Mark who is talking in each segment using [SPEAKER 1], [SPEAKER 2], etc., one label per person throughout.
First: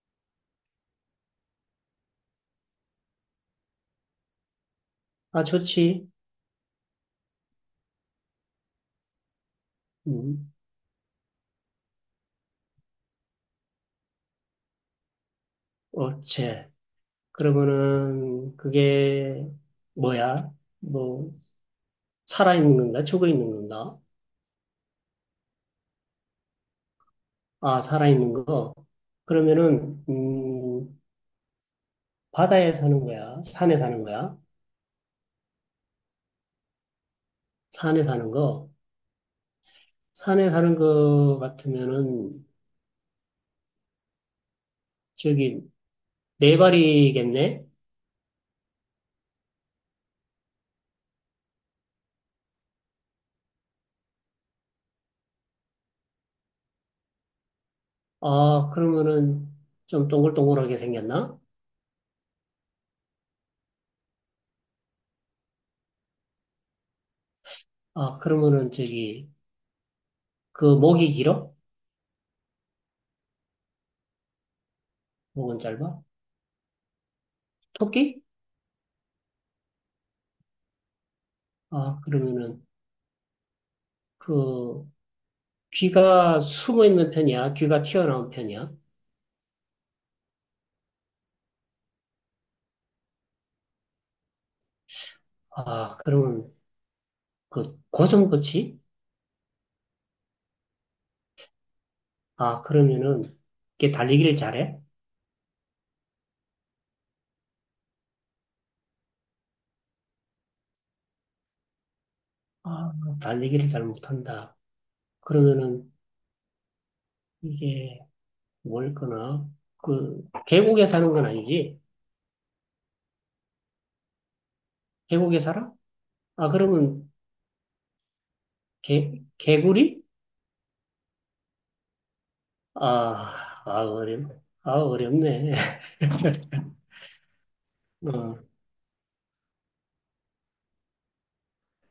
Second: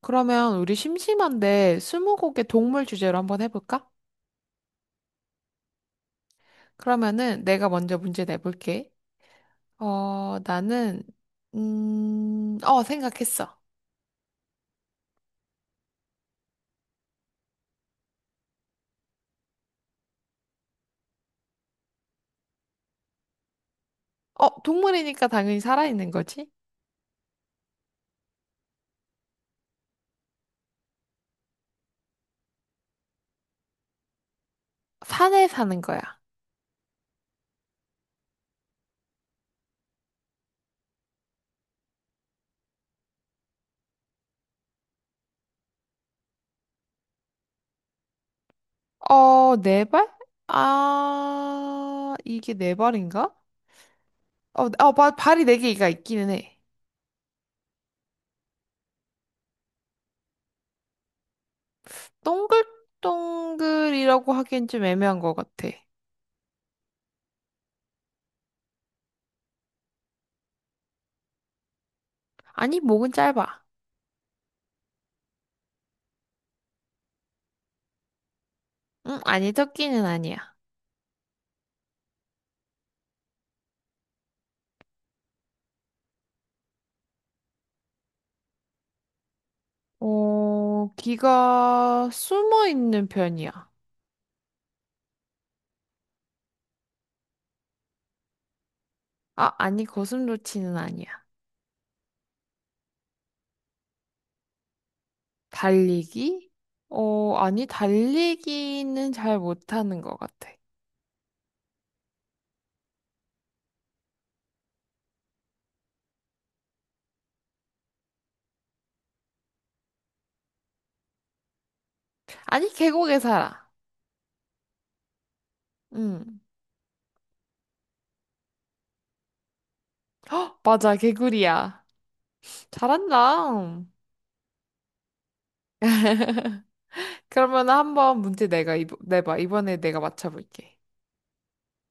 [SPEAKER 1] 그러면 우리 심심한데 스무고개 동물 주제로 한번 해볼까?
[SPEAKER 2] 아, 좋지.
[SPEAKER 1] 그러면은 내가 먼저 문제 내볼게. 어,
[SPEAKER 2] 음,
[SPEAKER 1] 나는, 생각했어.
[SPEAKER 2] 어체. 그러면은, 그게, 뭐야? 뭐, 살아있는 건가? 죽어있는 건가?
[SPEAKER 1] 어, 동물이니까 당연히 살아있는 거지?
[SPEAKER 2] 아, 살아있는 거. 그러면은, 바다에 사는 거야? 산에 사는 거야?
[SPEAKER 1] 산에 사는 거야.
[SPEAKER 2] 산에 사는 거. 산에 사는 거 같으면은, 저기, 네 발이겠네?
[SPEAKER 1] 어, 네 발? 아, 이게 네 발인가? 발이 네 개가 있기는 해.
[SPEAKER 2] 아, 그러면은, 좀 동글동글하게 생겼나?
[SPEAKER 1] 동글동글이라고 하기엔 좀 애매한 것 같아.
[SPEAKER 2] 아, 그러면은, 저기, 그 목이 길어?
[SPEAKER 1] 아니, 목은 짧아.
[SPEAKER 2] 목은 짧아? 토끼?
[SPEAKER 1] 응, 아니, 토끼는 아니야.
[SPEAKER 2] 아, 그러면은, 그 귀가 숨어 있는 편이야? 귀가 튀어나온 편이야?
[SPEAKER 1] 어, 귀가 숨어 있는 편이야.
[SPEAKER 2] 아, 그러면 그 고정고치.
[SPEAKER 1] 아, 아니, 고슴도치는 아니야.
[SPEAKER 2] 아, 그러면은 이게 달리기를 잘해?
[SPEAKER 1] 달리기? 어, 아니, 달리기는 잘 못하는 것 같아.
[SPEAKER 2] 아, 달리기를 잘 못한다. 그러면은 이게 뭘거나 그 계곡에 사는 건 아니지?
[SPEAKER 1] 아니, 계곡에 살아.
[SPEAKER 2] 계곡에 살아?
[SPEAKER 1] 응.
[SPEAKER 2] 아, 그러면 개 개구리?
[SPEAKER 1] 맞아, 개구리야.
[SPEAKER 2] 아, 아
[SPEAKER 1] 잘한다.
[SPEAKER 2] 어렵 아 어렵네.
[SPEAKER 1] 그러면 한번
[SPEAKER 2] 어,
[SPEAKER 1] 문제 내가 이번, 내봐. 이번에 내가 맞춰볼게.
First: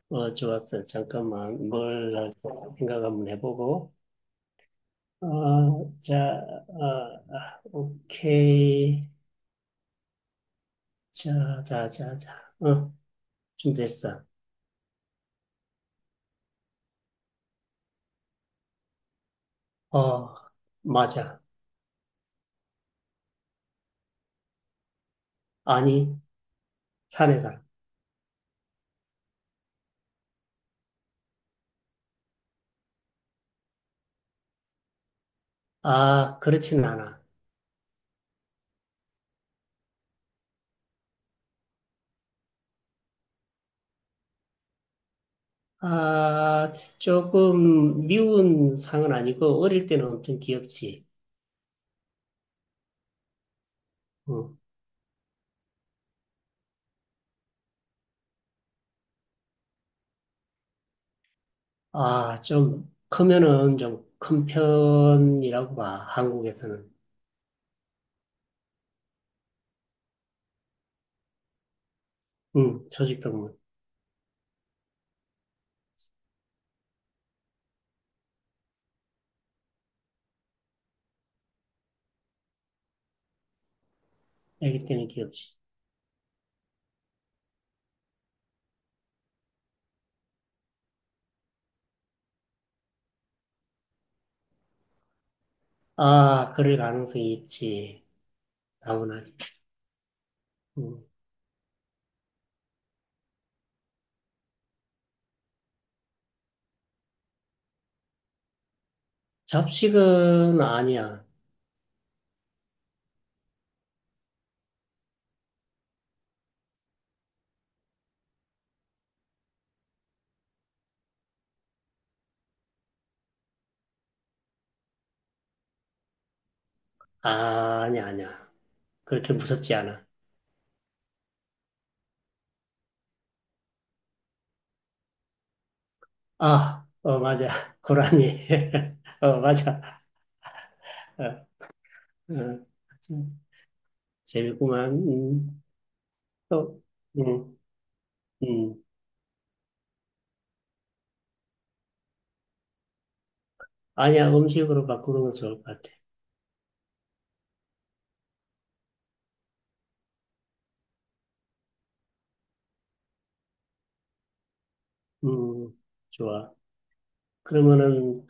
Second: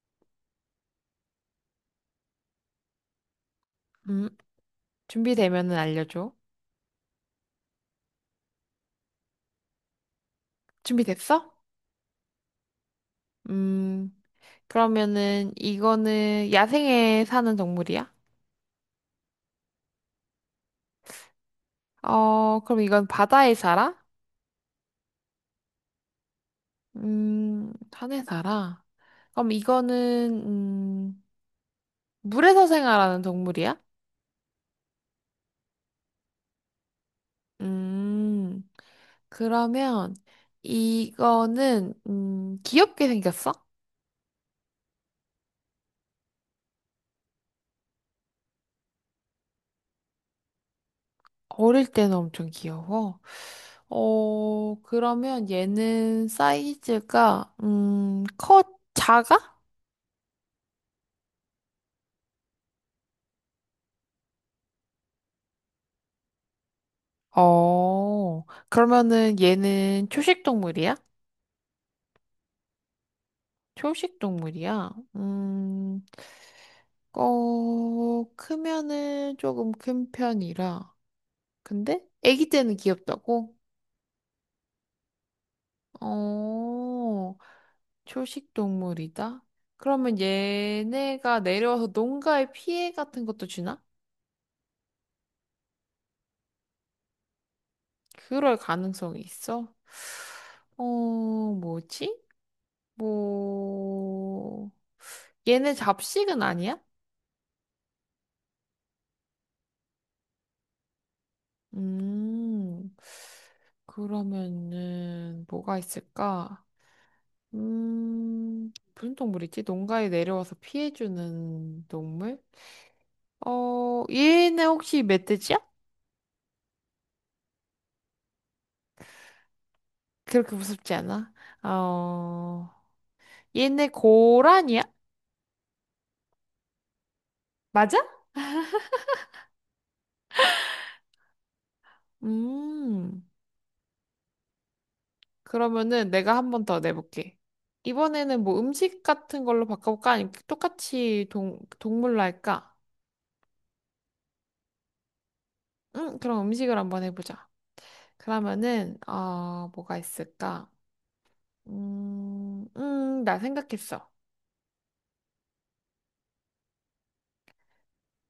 [SPEAKER 2] 어 좋았어. 잠깐만 뭘 할까 생각 한번 해보고.
[SPEAKER 1] 음, 준비되면은
[SPEAKER 2] 어, 자,
[SPEAKER 1] 알려줘.
[SPEAKER 2] 어, 아, 오케이.
[SPEAKER 1] 준비됐어?
[SPEAKER 2] 자, 자, 자, 자. 어,
[SPEAKER 1] 음,
[SPEAKER 2] 준비됐어.
[SPEAKER 1] 그러면은 이거는 야생에 사는 동물이야?
[SPEAKER 2] 어, 맞아.
[SPEAKER 1] 어, 그럼 이건 바다에 살아?
[SPEAKER 2] 아니, 산에 살아.
[SPEAKER 1] 산에 살아? 그럼 이거는, 물에서 생활하는 동물이야?
[SPEAKER 2] 아, 그렇진 않아.
[SPEAKER 1] 음, 그러면 이거는, 귀엽게 생겼어?
[SPEAKER 2] 아, 조금 미운 상은 아니고, 어릴 때는 엄청 귀엽지.
[SPEAKER 1] 어릴 때는 엄청 귀여워.
[SPEAKER 2] 어,
[SPEAKER 1] 어, 그러면 얘는 사이즈가, 커, 작아?
[SPEAKER 2] 아, 좀 크면은 좀 큰 편이라고 봐, 한국에서는.
[SPEAKER 1] 어, 그러면은 얘는 초식 동물이야?
[SPEAKER 2] 응, 조직동물.
[SPEAKER 1] 초식 동물이야? 음, 어, 크면은 조금 큰 편이라. 근데 아기 때는 귀엽다고?
[SPEAKER 2] 애기 때는 귀엽지.
[SPEAKER 1] 어, 초식 동물이다? 그러면 얘네가 내려와서 농가에 피해 같은 것도 주나?
[SPEAKER 2] 아, 그럴 가능성이 있지.
[SPEAKER 1] 그럴 가능성이
[SPEAKER 2] 다문화지.
[SPEAKER 1] 있어? 어,
[SPEAKER 2] 응.
[SPEAKER 1] 뭐지? 뭐, 얘네 잡식은 아니야?
[SPEAKER 2] 잡식은 아니야.
[SPEAKER 1] 음, 그러면은 뭐가 있을까? 무슨 동물 있지? 농가에 내려와서 피해주는 동물? 어, 얘네 혹시 멧돼지야?
[SPEAKER 2] 아, 아니야, 아니야. 그렇게 무섭지 않아.
[SPEAKER 1] 그렇게 무섭지 않아? 어, 얘네 고라니야?
[SPEAKER 2] 아, 어, 맞아.
[SPEAKER 1] 맞아?
[SPEAKER 2] 고라니. 어, 맞아. 어, 어.
[SPEAKER 1] 음,
[SPEAKER 2] 참, 재밌구만.
[SPEAKER 1] 그러면은 내가 한 번 더
[SPEAKER 2] 또,
[SPEAKER 1] 내볼게.
[SPEAKER 2] 음,
[SPEAKER 1] 이번에는 뭐
[SPEAKER 2] 음.
[SPEAKER 1] 음식 같은 걸로 바꿔볼까? 아니면 똑같이 동, 동물로 할까?
[SPEAKER 2] 아니야, 음식으로 바꾸는 건 좋을 것 같아.
[SPEAKER 1] 응, 그럼 음식을 한번 해보자. 그러면은, 어, 뭐가 있을까? 나 생각했어.
[SPEAKER 2] 음, 좋아. 그러면은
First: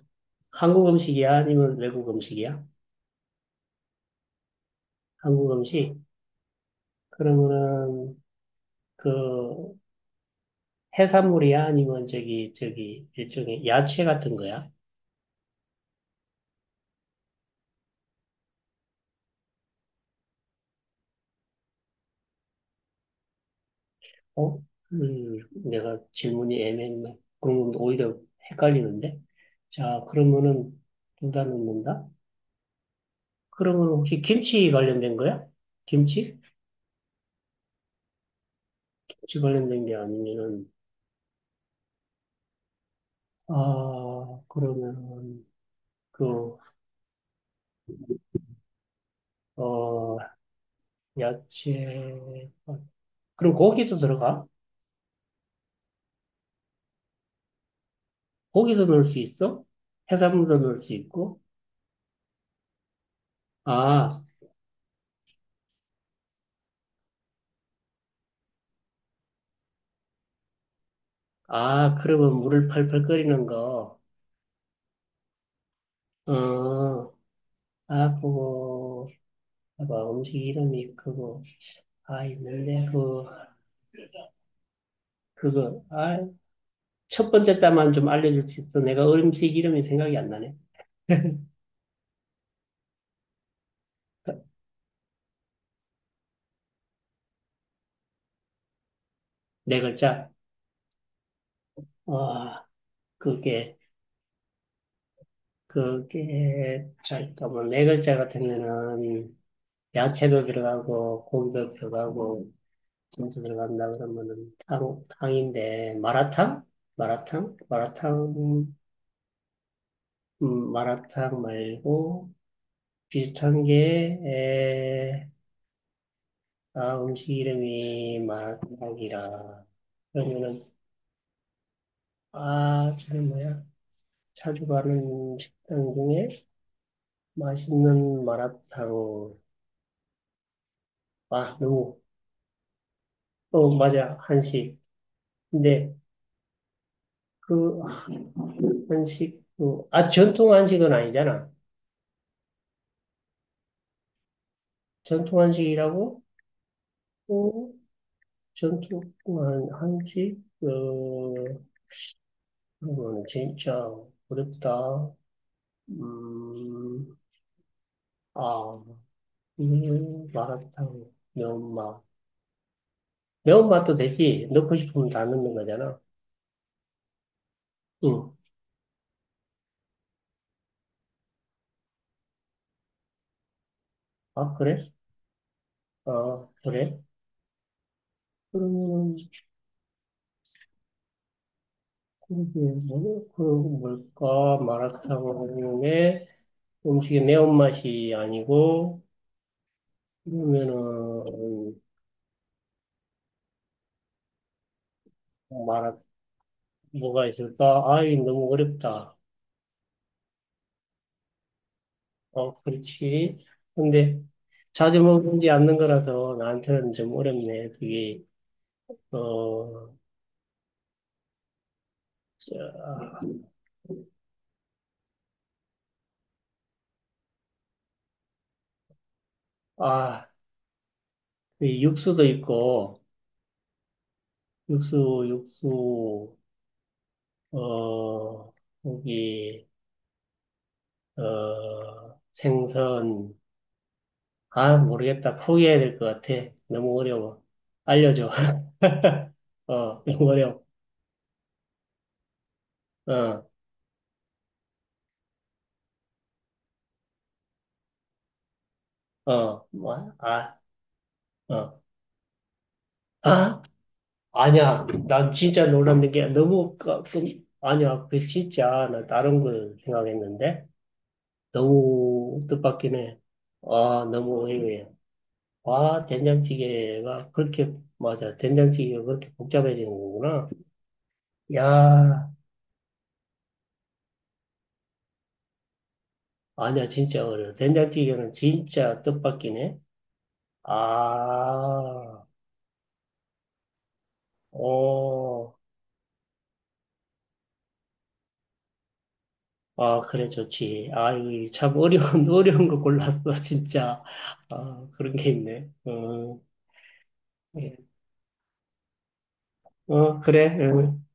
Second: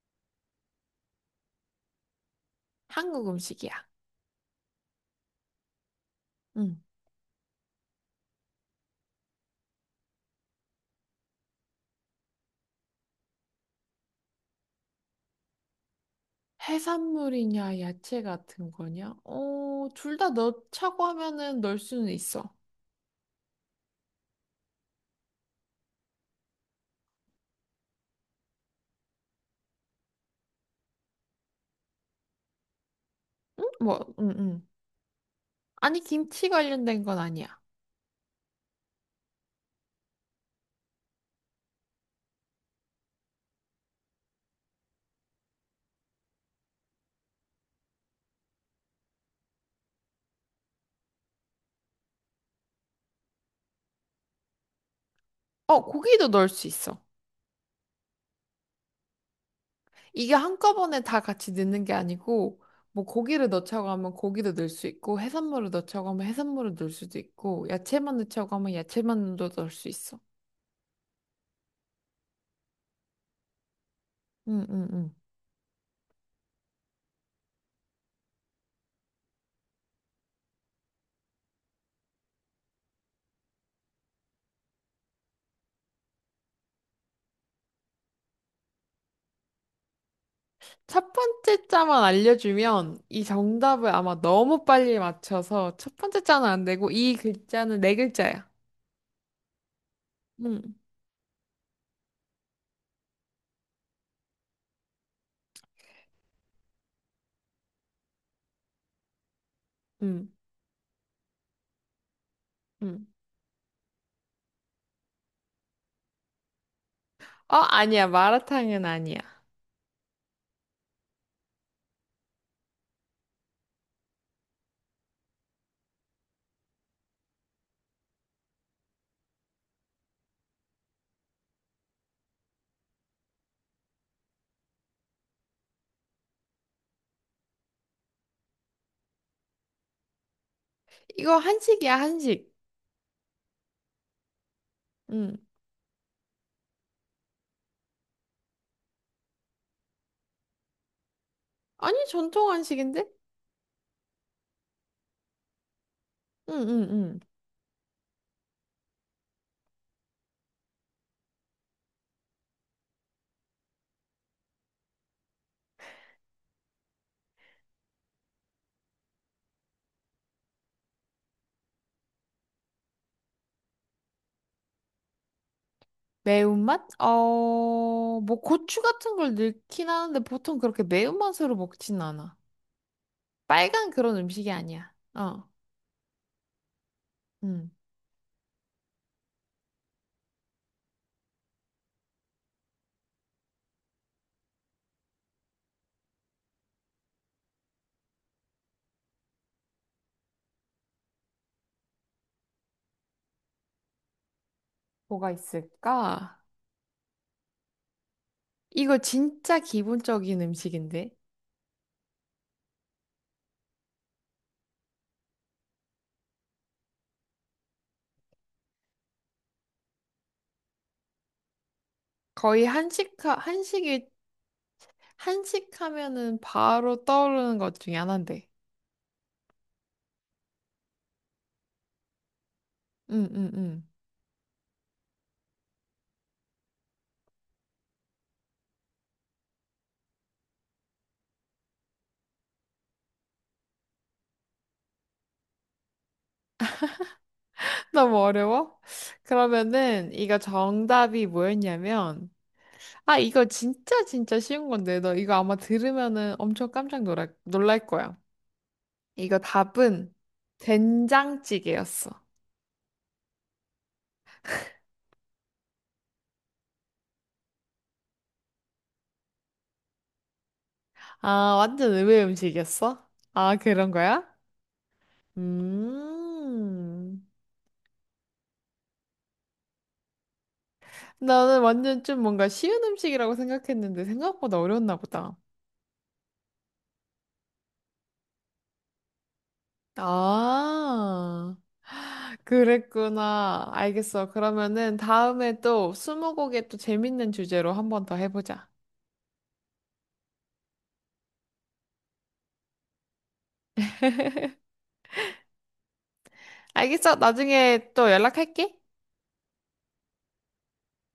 [SPEAKER 2] 한국 음식이야? 아니면 외국 음식이야?
[SPEAKER 1] 한국 음식이야.
[SPEAKER 2] 한국 음식?
[SPEAKER 1] 응.
[SPEAKER 2] 그러면은 그 해산물이야? 아니면 저기, 저기, 일종의 야채 같은 거야?
[SPEAKER 1] 해산물이냐, 야채 같은 거냐? 어, 둘 다 넣자고 하면은 넣을 수는 있어.
[SPEAKER 2] 어? 음, 내가 질문이 애매했네. 그러면 오히려 헷갈리는데? 자, 그러면은 둘 다 넣는다?
[SPEAKER 1] 응?
[SPEAKER 2] 그러면
[SPEAKER 1] 뭐,
[SPEAKER 2] 혹시
[SPEAKER 1] 응, 응.
[SPEAKER 2] 김치 관련된 거야?
[SPEAKER 1] 아니,
[SPEAKER 2] 김치?
[SPEAKER 1] 김치 관련된 건 아니야.
[SPEAKER 2] 김치 관련된 게 아니면은, 아, 그러면, 그, 어, 야채, 어, 그럼 고기도 들어가?
[SPEAKER 1] 어, 고기도 넣을 수 있어.
[SPEAKER 2] 고기도 넣을 수 있어?
[SPEAKER 1] 이게
[SPEAKER 2] 해산물도 넣을 수
[SPEAKER 1] 한꺼번에 다
[SPEAKER 2] 있고?
[SPEAKER 1] 같이 넣는 게 아니고, 뭐, 고기를 넣자고
[SPEAKER 2] 아,
[SPEAKER 1] 하면 고기도 넣을 수 있고, 해산물을 넣자고 하면 해산물을 넣을 수도 있고, 야채만 넣자고 하면 야채만 넣을 수 있어.
[SPEAKER 2] 아, 그러면 물을 팔팔 끓이는 거,
[SPEAKER 1] 응, 응, 응.
[SPEAKER 2] 어, 아, 그거, 뭐 음식 이름이 그거 아 있는데 그 그거 아 첫 번째 자만 좀 알려줄 수 있어? 내가 음식 이름이 생각이 안 나네.
[SPEAKER 1] 첫 번째 자만 알려주면 이 정답을 아마 너무 빨리 맞춰서 첫 번째 자는 안 되고 이 글자는 네 글자야.
[SPEAKER 2] 네 글자.
[SPEAKER 1] 응,
[SPEAKER 2] 아, 그게, 잠깐만 네 글자 같으면은
[SPEAKER 1] 응,
[SPEAKER 2] 야채도 들어가고 고기도 들어가고
[SPEAKER 1] 응.
[SPEAKER 2] 김도 들어간다 그러면은 탕 탕인데 마라탕, 마라탕,
[SPEAKER 1] 어, 아니야.
[SPEAKER 2] 마라탕.
[SPEAKER 1] 마라탕은 아니야.
[SPEAKER 2] 마라탕 말고 비슷한 게, 아, 음식 이름이 마라탕이라. 그러면은, 아, 저는 뭐야? 자주 가는 식당 중에 맛있는 마라탕.
[SPEAKER 1] 이거
[SPEAKER 2] 아,
[SPEAKER 1] 한식이야,
[SPEAKER 2] 너무,
[SPEAKER 1] 한식.
[SPEAKER 2] 어, 맞아. 한식.
[SPEAKER 1] 응.
[SPEAKER 2] 근데 그 한식, 그, 아, 전통 한식은 아니잖아.
[SPEAKER 1] 아니, 전통 한식인데?
[SPEAKER 2] 전통 한식이라고?
[SPEAKER 1] 응, 응, 응.
[SPEAKER 2] 어, 전통 한식? 어, 그거는 진짜 어렵다. 음, 아, 마라탕, 면마. 매운맛도 되지. 넣고 싶으면 다 넣는 거잖아.
[SPEAKER 1] 매운맛? 어,
[SPEAKER 2] 응.
[SPEAKER 1] 뭐 고추 같은 걸 넣긴 하는데 보통 그렇게 매운맛으로 먹진 않아. 빨간 그런 음식이
[SPEAKER 2] 아,
[SPEAKER 1] 아니야.
[SPEAKER 2] 그래?
[SPEAKER 1] 어,
[SPEAKER 2] 아, 그래?
[SPEAKER 1] 응.
[SPEAKER 2] 그러면, 그게 뭐, 그, 뭘까? 마라탕에 음식의 매운맛이 아니고, 그러면은,
[SPEAKER 1] 뭐가
[SPEAKER 2] 마라,
[SPEAKER 1] 있을까?
[SPEAKER 2] 뭐가 있을까? 아이, 너무
[SPEAKER 1] 이거
[SPEAKER 2] 어렵다.
[SPEAKER 1] 진짜 기본적인 음식인데?
[SPEAKER 2] 어, 그렇지. 근데, 자주 먹지 않는 거라서 나한테는 좀 어렵네. 그게, 어, 저,
[SPEAKER 1] 거의 한식, 한식이, 한식 하면은 바로 떠오르는 것 중에 하나인데.
[SPEAKER 2] 아, 그 육수도 있고,
[SPEAKER 1] 응, 응, 응.
[SPEAKER 2] 육수, 육수, 어, 고기, 어, 생선. 아, 모르겠다. 포기해야 될 것 같아. 너무 어려워.
[SPEAKER 1] 너무
[SPEAKER 2] 알려줘.
[SPEAKER 1] 어려워?
[SPEAKER 2] 어,
[SPEAKER 1] 그러면은
[SPEAKER 2] 너무
[SPEAKER 1] 이거
[SPEAKER 2] 어려워.
[SPEAKER 1] 정답이 뭐였냐면, 아, 이거
[SPEAKER 2] 어,
[SPEAKER 1] 진짜 진짜 쉬운 건데, 너 이거 아마 들으면은 엄청 깜짝 놀랄, 놀랄 거야. 이거
[SPEAKER 2] 어, 뭐,
[SPEAKER 1] 답은
[SPEAKER 2] 아, 어.
[SPEAKER 1] 된장찌개였어.
[SPEAKER 2] 아? 아니야. 난 진짜 놀랐는 게 너무, 아니야. 그 진짜, 나 다른 걸 생각했는데.
[SPEAKER 1] 아, 완전 의외
[SPEAKER 2] 너무
[SPEAKER 1] 음식이었어?
[SPEAKER 2] 뜻밖이네.
[SPEAKER 1] 아, 그런
[SPEAKER 2] 아,
[SPEAKER 1] 거야?
[SPEAKER 2] 너무 의외야. 와,
[SPEAKER 1] 음.
[SPEAKER 2] 된장찌개가 그렇게, 맞아. 된장찌개가 그렇게 복잡해지는 거구나.
[SPEAKER 1] 나는 완전 좀
[SPEAKER 2] 야,
[SPEAKER 1] 뭔가 쉬운 음식이라고 생각했는데 생각보다 어려웠나 보다.
[SPEAKER 2] 아니야, 진짜 어려워. 된장찌개는 진짜 뜻밖이네.
[SPEAKER 1] 아,
[SPEAKER 2] 아,
[SPEAKER 1] 그랬구나. 알겠어. 그러면은
[SPEAKER 2] 오,
[SPEAKER 1] 다음에 또 스무고개 또 재밌는 주제로 한번 더 해보자.
[SPEAKER 2] 아, 그래, 좋지. 아, 이거 참 어려운, 어려운 거 골랐어, 진짜. 아, 그런 게 있네. 어,
[SPEAKER 1] 알겠어.
[SPEAKER 2] 예.
[SPEAKER 1] 나중에 또 연락할게.
[SPEAKER 2] 어, 그래. 어.